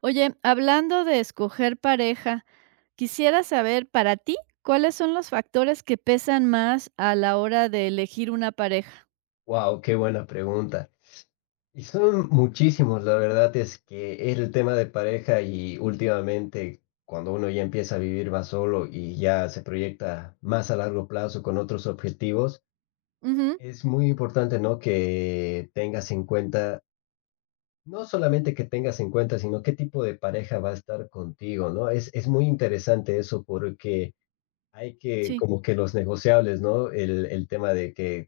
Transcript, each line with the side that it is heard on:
right: Oye, hablando de escoger pareja, quisiera saber para ti, ¿cuáles son los factores que pesan más a la hora de elegir una pareja?
left: Wow, qué buena pregunta. Y son muchísimos, la verdad es que el tema de pareja y últimamente cuando uno ya empieza a vivir más solo y ya se proyecta más a largo plazo con otros objetivos,
right: Ujú,
left: es muy importante, ¿no? Que tengas en cuenta, no solamente que tengas en cuenta, sino qué tipo de pareja va a estar contigo, ¿no? Es muy interesante eso porque hay que,
right: sí,
left: como que los negociables, ¿no? El tema de que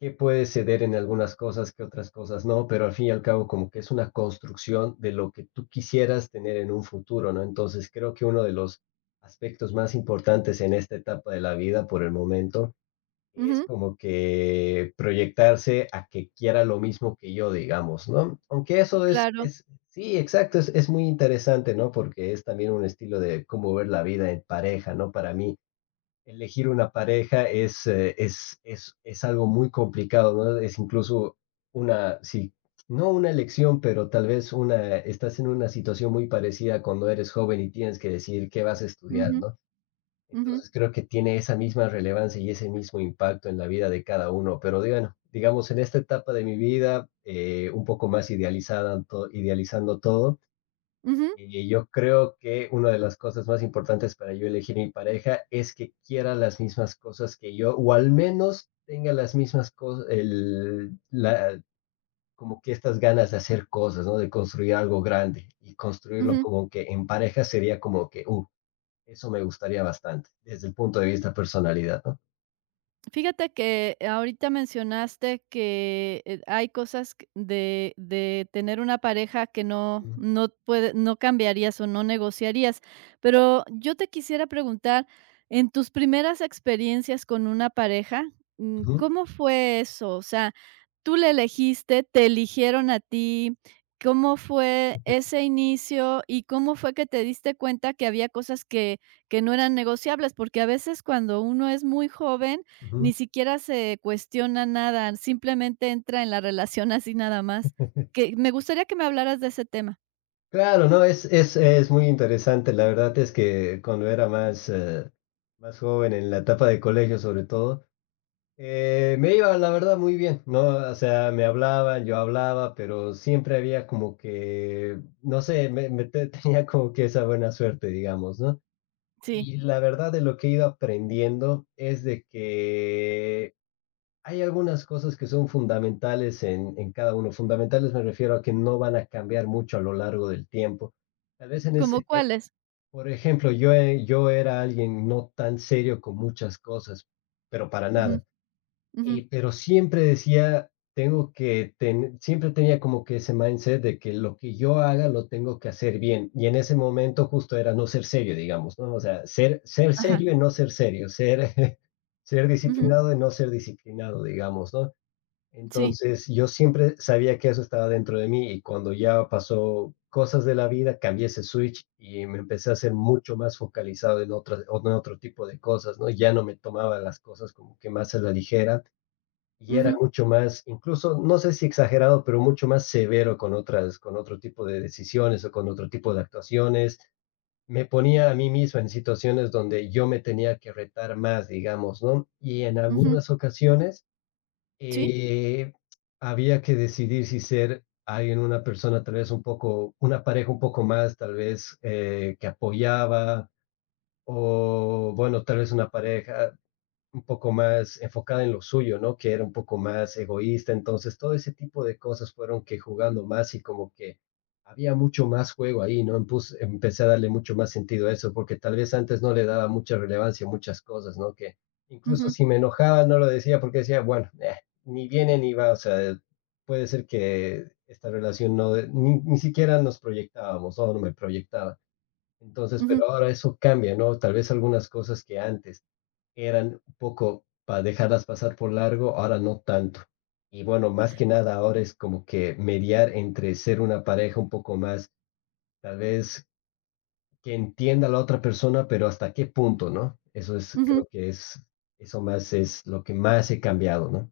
left: que puede ceder en algunas cosas, que otras cosas no, pero al fin y al cabo como que es una construcción de lo que tú quisieras tener en un futuro, ¿no? Entonces creo que uno de los aspectos más importantes en esta etapa de la vida por el momento es
right: ujú,
left: como que proyectarse a que quiera lo mismo que yo, digamos, ¿no? Aunque eso es,
right: claro,
left: es sí, exacto, es muy interesante, ¿no? Porque es también un estilo de cómo ver la vida en pareja, ¿no? Para mí elegir una pareja es algo muy complicado, ¿no? Es incluso una, sí, no una elección, pero tal vez una, estás en una situación muy parecida cuando eres joven y tienes que decidir qué vas a estudiar,
right: ujú,
left: ¿no?
right: ujú,
left: Entonces creo que tiene esa misma relevancia y ese mismo impacto en la vida de cada uno, pero bueno, digamos, en esta etapa de mi vida, un poco más idealizada, idealizando todo,
right: ujú,
left: y yo creo que una de las cosas más importantes para yo elegir mi pareja es que quiera las mismas cosas que yo, o al menos tenga las mismas cosas, el, la, como que estas ganas de hacer cosas, ¿no? De construir algo grande y construirlo
right: ujú.
left: como que en pareja sería como que, eso me gustaría bastante, desde el punto de vista personalidad, ¿no?
right: Fíjate que ahorita mencionaste que, hay cosas q de tener una pareja que
left: Ujú,
right: no cambiarías o no negociarías, pero yo te quisiera preguntar, en tus primeras experiencias con una pareja,
left: ujú,
right: ¿cómo fue eso? O sea, ¿tú le elegiste? ¿Te eligieron a ti? ¿Cómo fue ese inicio? ¿Y cómo fue que te diste cuenta que había cosas que no eran negociables? Porque a veces cuando uno es muy joven,
left: ujú.
right: ni siquiera se cuestiona nada, simplemente entra en la relación así nada más. Que me gustaría que me hablaras de ese tema.
left: Claro, no, es, es muy interesante. La verdad es que cuando era más, más joven, en la etapa de colegio sobre todo, me iba, la verdad, muy bien, ¿no? O sea, me hablaban, yo hablaba, pero siempre había como que, no sé, tenía como que esa buena suerte, digamos, ¿no?
right: Sí,
left: Y la verdad de lo que he ido aprendiendo es de que hay algunas cosas que son fundamentales en cada uno. Fundamentales me refiero a que no van a cambiar mucho a lo largo del tiempo. Tal vez en
right: ¿como
left: ese,
right: cuáles?
left: por ejemplo, yo, yo era alguien no tan serio con muchas cosas, pero para
right: Ujú,
left: nada.
right: ujú,
left: Y, pero siempre decía, siempre tenía como que ese mindset de que lo que yo haga lo tengo que hacer bien. Y en ese momento justo era no ser serio, digamos, ¿no? O sea, ser
right: ajá,
left: serio y no ser serio, ser, ser
right: ujú,
left: disciplinado y no ser disciplinado, digamos, ¿no?
right: sí,
left: Entonces, yo siempre sabía que eso estaba dentro de mí y cuando ya pasó cosas de la vida, cambié ese switch y me empecé a ser mucho más focalizado en otras, en otro tipo de cosas, ¿no? Ya no me tomaba las cosas como que más a la ligera y era
right: ujú,
left: mucho más, incluso, no sé si exagerado, pero mucho más severo con otras, con otro tipo de decisiones o con otro tipo de actuaciones. Me ponía a mí mismo en situaciones donde yo me tenía que retar más, digamos, ¿no? Y en
right: ujú,
left: algunas ocasiones
right: sí,
left: eh, había que decidir si ser alguien, una persona tal vez un poco, una pareja un poco más, tal vez que apoyaba, o bueno, tal vez una pareja, un poco más enfocada en lo suyo, ¿no? Que era un poco más egoísta. Entonces, todo ese tipo de cosas fueron que jugando más y como que había mucho más juego ahí, ¿no? Empecé a darle mucho más sentido a eso, porque tal vez antes no le daba mucha relevancia a muchas cosas, ¿no? Que incluso
right: ujú,
left: si me enojaba no lo decía porque decía, bueno, ni viene ni va, o sea, puede ser que esta relación no, ni siquiera nos proyectábamos, o no me proyectaba. Entonces,
right: ujú,
left: pero ahora eso cambia, ¿no? Tal vez algunas cosas que antes eran un poco para dejarlas pasar por largo, ahora no tanto. Y bueno, más que nada ahora es como que mediar entre ser una pareja un poco más, tal vez que entienda a la otra persona, pero hasta qué punto, ¿no? Eso es,
right: ujú.
left: creo que es, eso más es lo que más he cambiado, ¿no?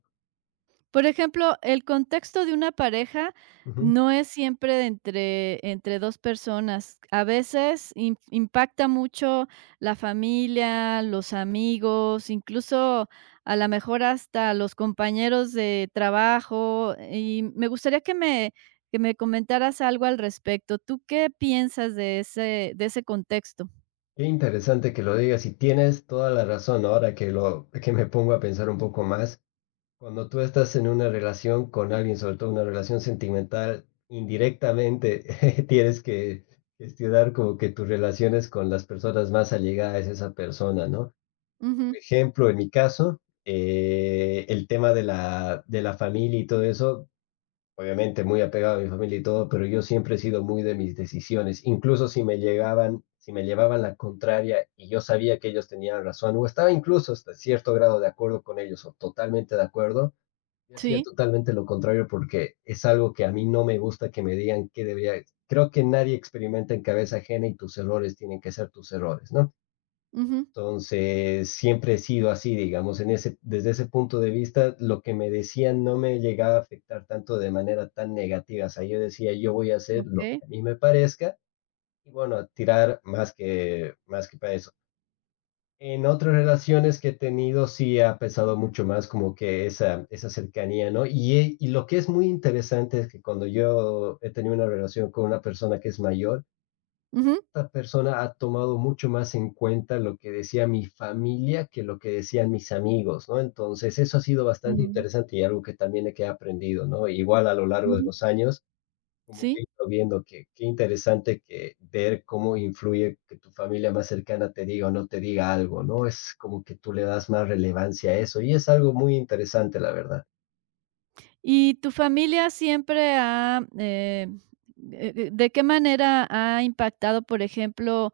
right: Por ejemplo, el contexto de una pareja
left: Ujú.
right: no es siempre de entre 2 personas. A veces im impacta mucho la familia, los amigos, incluso a la mejor hasta los compañeros de trabajo, y me gustaría que me comentaras algo al respecto. ¿Tú qué piensas de ese contexto?
left: Qué interesante que lo digas y tienes toda la razón ahora que lo, que me pongo a pensar un poco más. Cuando tú estás en una relación con alguien, sobre todo una relación sentimental, indirectamente tienes que gestionar como que tus relaciones con las personas más allegadas a esa persona, ¿no? Por
right: Ujú.
left: ejemplo, en mi caso, el tema de la familia y todo eso, obviamente muy apegado a mi familia y todo, pero yo siempre he sido muy de mis decisiones, incluso si me llegaban, si me llevaban la contraria y yo sabía que ellos tenían razón, o estaba incluso hasta cierto grado de acuerdo con ellos o totalmente de acuerdo yo hacía
right: Sí.
left: totalmente lo contrario porque es algo que a mí no me gusta que me digan que debería. Creo que nadie experimenta en cabeza ajena y tus errores tienen que ser tus errores, ¿no?
right: Ujú.
left: Entonces, siempre he sido así, digamos, en ese, desde ese punto de vista, lo que me decían no me llegaba a afectar tanto de manera tan negativa. O sea, yo decía, yo voy a hacer lo
right: Okey.
left: que a mí me parezca y bueno, a tirar más que para eso. En otras relaciones que he tenido sí ha pesado mucho más como que esa cercanía, ¿no? Y lo que es muy interesante es que cuando yo he tenido una relación con una persona que es mayor,
right: Ujú.
left: esta persona ha tomado mucho más en cuenta lo que decía mi familia que lo que decían mis amigos, ¿no? Entonces eso ha sido bastante
right: Mm.
left: interesante y algo que también he aprendido, ¿no? Igual a lo largo de
right: Ujú.
left: los años como que
right: Sí.
left: irlo viendo, que qué interesante que ver cómo influye que tu familia más cercana te diga o no te diga algo, ¿no? Es como que tú le das más relevancia a eso, y es algo muy interesante, la verdad.
right: ¿Y tu familia siempre ha, de qué manera ha impactado, por ejemplo,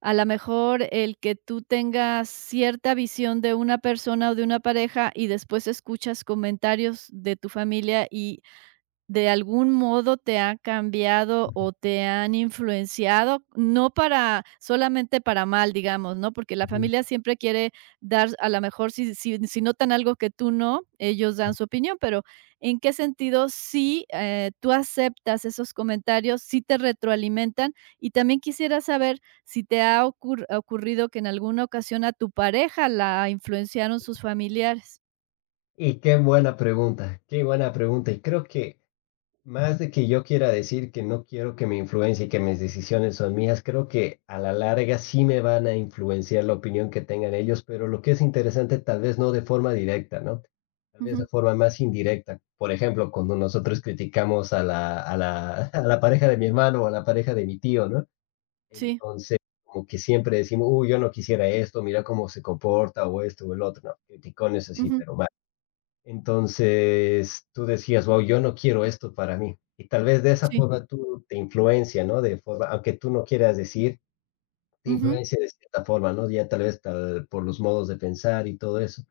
right: a la mejor el que tú tengas cierta visión de una persona o de una pareja y después escuchas comentarios de tu familia y de algún modo te han cambiado o te han influenciado, no para solamente para mal, digamos, ¿no? Porque la
left: Ujú.
right: familia siempre quiere dar, a lo mejor si notan algo que tú no, ellos dan su opinión, pero ¿en qué sentido si tú aceptas esos comentarios, si te retroalimentan? Y también quisiera saber si te ha ocurrido que en alguna ocasión a tu pareja la influenciaron sus familiares.
left: Y qué buena pregunta, y creo que más de que yo quiera decir que no quiero que me influencie y que mis decisiones son mías, creo que a la larga sí me van a influenciar la opinión que tengan ellos, pero lo que es interesante tal vez no de forma directa, ¿no? Tal vez de
right: Ujú,
left: forma más indirecta. Por ejemplo, cuando nosotros criticamos a a la pareja de mi hermano o a la pareja de mi tío, ¿no?
right: sí,
left: Entonces, como que siempre decimos, uy, yo no quisiera esto, mira cómo se comporta o esto o el otro, ¿no? Criticones así,
right: ujú,
left: pero mal. Entonces tú decías, wow, yo no quiero esto para mí. Y tal vez de esa
right: sí,
left: forma tú te influencia, ¿no? De forma, aunque tú no quieras decir, te
right: ujú,
left: influencia de cierta forma, ¿no? Ya tal vez tal, por los modos de pensar y todo eso.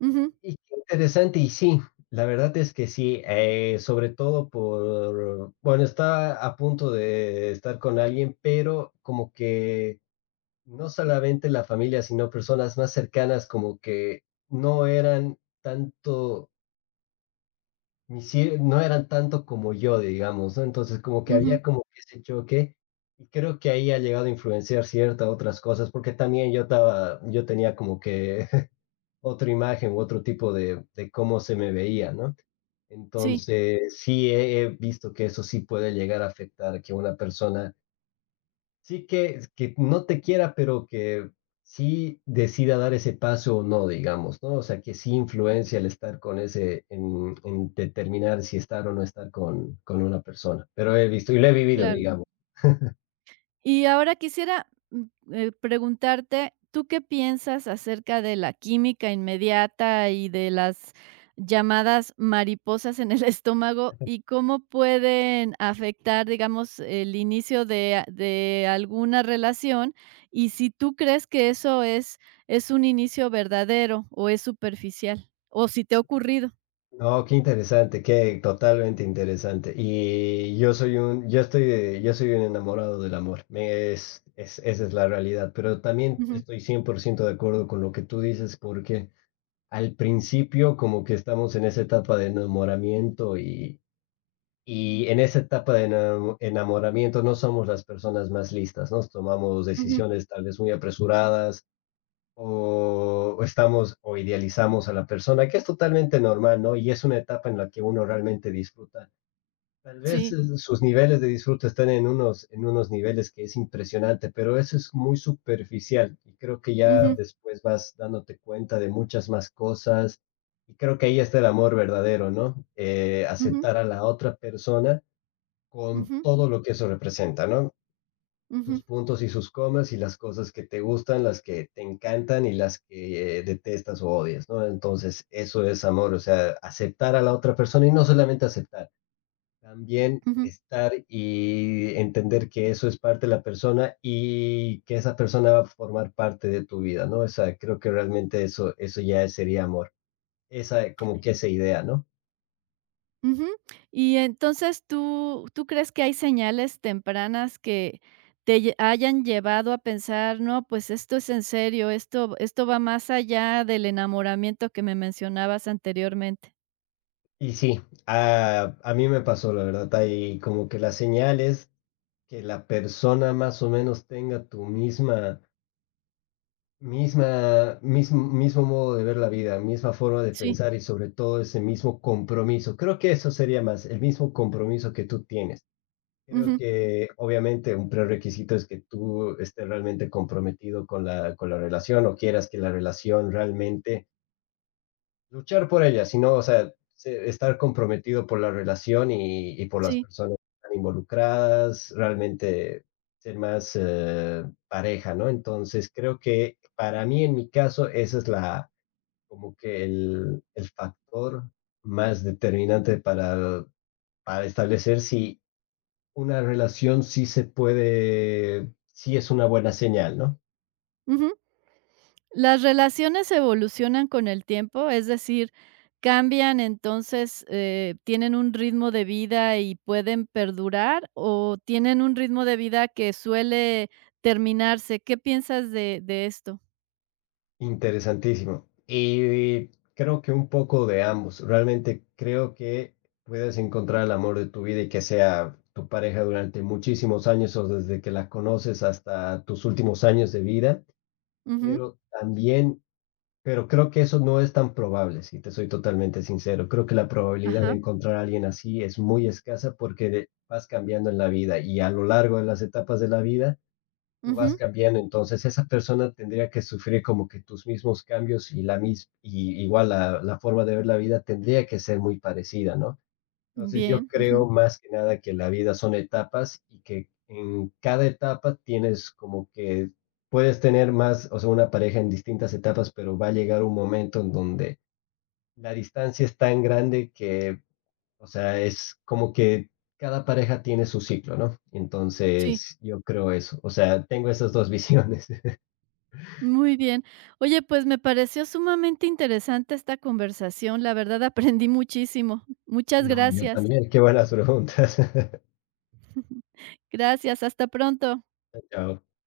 right: ujú,
left: Y qué interesante, y sí, la verdad es que sí, sobre todo por, bueno, está a punto de estar con alguien, pero como que no solamente la familia, sino personas más cercanas, como que no eran tanto no eran tanto como yo, digamos, ¿no? Entonces, como que
right: ujú.
left: había como que ese choque, y creo que ahí ha llegado a influenciar ciertas otras cosas, porque también yo estaba, yo tenía como que otra imagen u otro tipo de cómo se me veía, ¿no?
right: Sí,
left: Entonces, sí he, he visto que eso sí puede llegar a afectar que una persona sí que no te quiera, pero que sí decida dar ese paso o no, digamos, ¿no? O sea, que sí influencia el estar con ese en determinar si estar o no estar con una persona. Pero he visto y lo he vivido,
right: claro.
left: digamos.
right: Y ahora quisiera, preguntarte, ¿tú qué piensas acerca de la química inmediata y de las llamadas mariposas en el estómago y cómo pueden afectar, digamos, el inicio de a de alguna relación? Y si tú crees que eso es un inicio verdadero o es superficial, o si te ha ocurrido.
left: No, qué interesante, qué totalmente interesante. Y yo soy un enamorado del amor. Me es esa es la realidad, pero también
right: Ujú,
left: estoy 100% de acuerdo con lo que tú dices, porque al principio como que estamos en esa etapa de enamoramiento y en esa etapa de enamoramiento no somos las personas más listas, ¿no? Tomamos
right: ujú,
left: decisiones tal vez muy apresuradas o o estamos o idealizamos a la persona, que es totalmente normal, ¿no? Y es una etapa en la que uno realmente disfruta. Tal vez
right: sí,
left: sus niveles de disfrute están en unos niveles que es impresionante, pero eso es muy superficial y creo que ya
right: ujú,
left: después vas dándote cuenta de muchas más cosas y creo que ahí está el amor verdadero, ¿no?
right: ujú,
left: Aceptar a la otra persona con
right: ujú,
left: todo lo que eso representa, ¿no?
right: ujú,
left: Sus puntos y sus comas y las cosas que te gustan, las que te encantan y las que detestas o odias, ¿no? Entonces, eso es amor, o sea, aceptar a la otra persona y no solamente aceptar también
right: ujú.
left: estar y entender que eso es parte de la persona y que esa persona va a formar parte de tu vida, ¿no? O sea, creo que realmente eso, eso ya sería amor. Esa, como que esa idea, ¿no?
right: Ujú. Y entonces, ¿tú crees que hay señales tempranas que te lle hayan llevado a pensar: "No, pues esto es en serio, esto va más allá del enamoramiento que me mencionabas anteriormente"?
left: Y sí, a mí me pasó, la verdad, ahí como que la señal es que la persona más o menos tenga tu misma, misma, mismo, mismo modo de ver la vida, misma forma de
right: Sí,
left: pensar y sobre todo ese mismo compromiso. Creo que eso sería más, el mismo compromiso que tú tienes. Creo
right: ujú,
left: que obviamente un prerequisito es que tú estés realmente comprometido con la relación o quieras que la relación realmente luchar por ella, sino, o sea, estar comprometido por la relación y por las
right: sí,
left: personas que están involucradas, realmente ser más pareja, ¿no? Entonces creo que para mí, en mi caso, ese es la, como que el factor más determinante para establecer si una relación sí se puede, sí es una buena señal, ¿no?
right: ujú. ¿Las relaciones evolucionan con el tiempo? Es decir, ¿cambian entonces, tienen un ritmo de vida y pueden perdurar o tienen un ritmo de vida que suele terminarse? ¿Qué piensas de esto?
left: Interesantísimo. Y creo que un poco de ambos. Realmente creo que puedes encontrar el amor de tu vida y que sea tu pareja durante muchísimos años o desde que la conoces hasta tus últimos años de vida,
right: Ujú,
left: pero también, pero creo que eso no es tan probable, si te soy totalmente sincero. Creo que la probabilidad de
right: ajá,
left: encontrar a alguien así es muy escasa porque vas cambiando en la vida y a lo largo de las etapas de la vida tú vas
right: ujú,
left: cambiando, entonces esa persona tendría que sufrir como que tus mismos cambios y la mis y igual la forma de ver la vida tendría que ser muy parecida, ¿no? Entonces, yo
right: bien, ujú,
left: creo más que nada que la vida son etapas y que en cada etapa tienes como que puedes tener más, o sea, una pareja en distintas etapas, pero va a llegar un momento en donde la distancia es tan grande que o sea, es como que cada pareja tiene su ciclo, ¿no?
right: sí,
left: Entonces, yo creo eso. O sea, tengo esas 2 visiones.
right: muy bien. Oye, pues me pareció sumamente interesante esta conversación, la verdad aprendí muchísimo. Muchas
left: No, yo
right: gracias.
left: también. Qué buenas preguntas.
right: Gracias, hasta pronto.
left: Chao.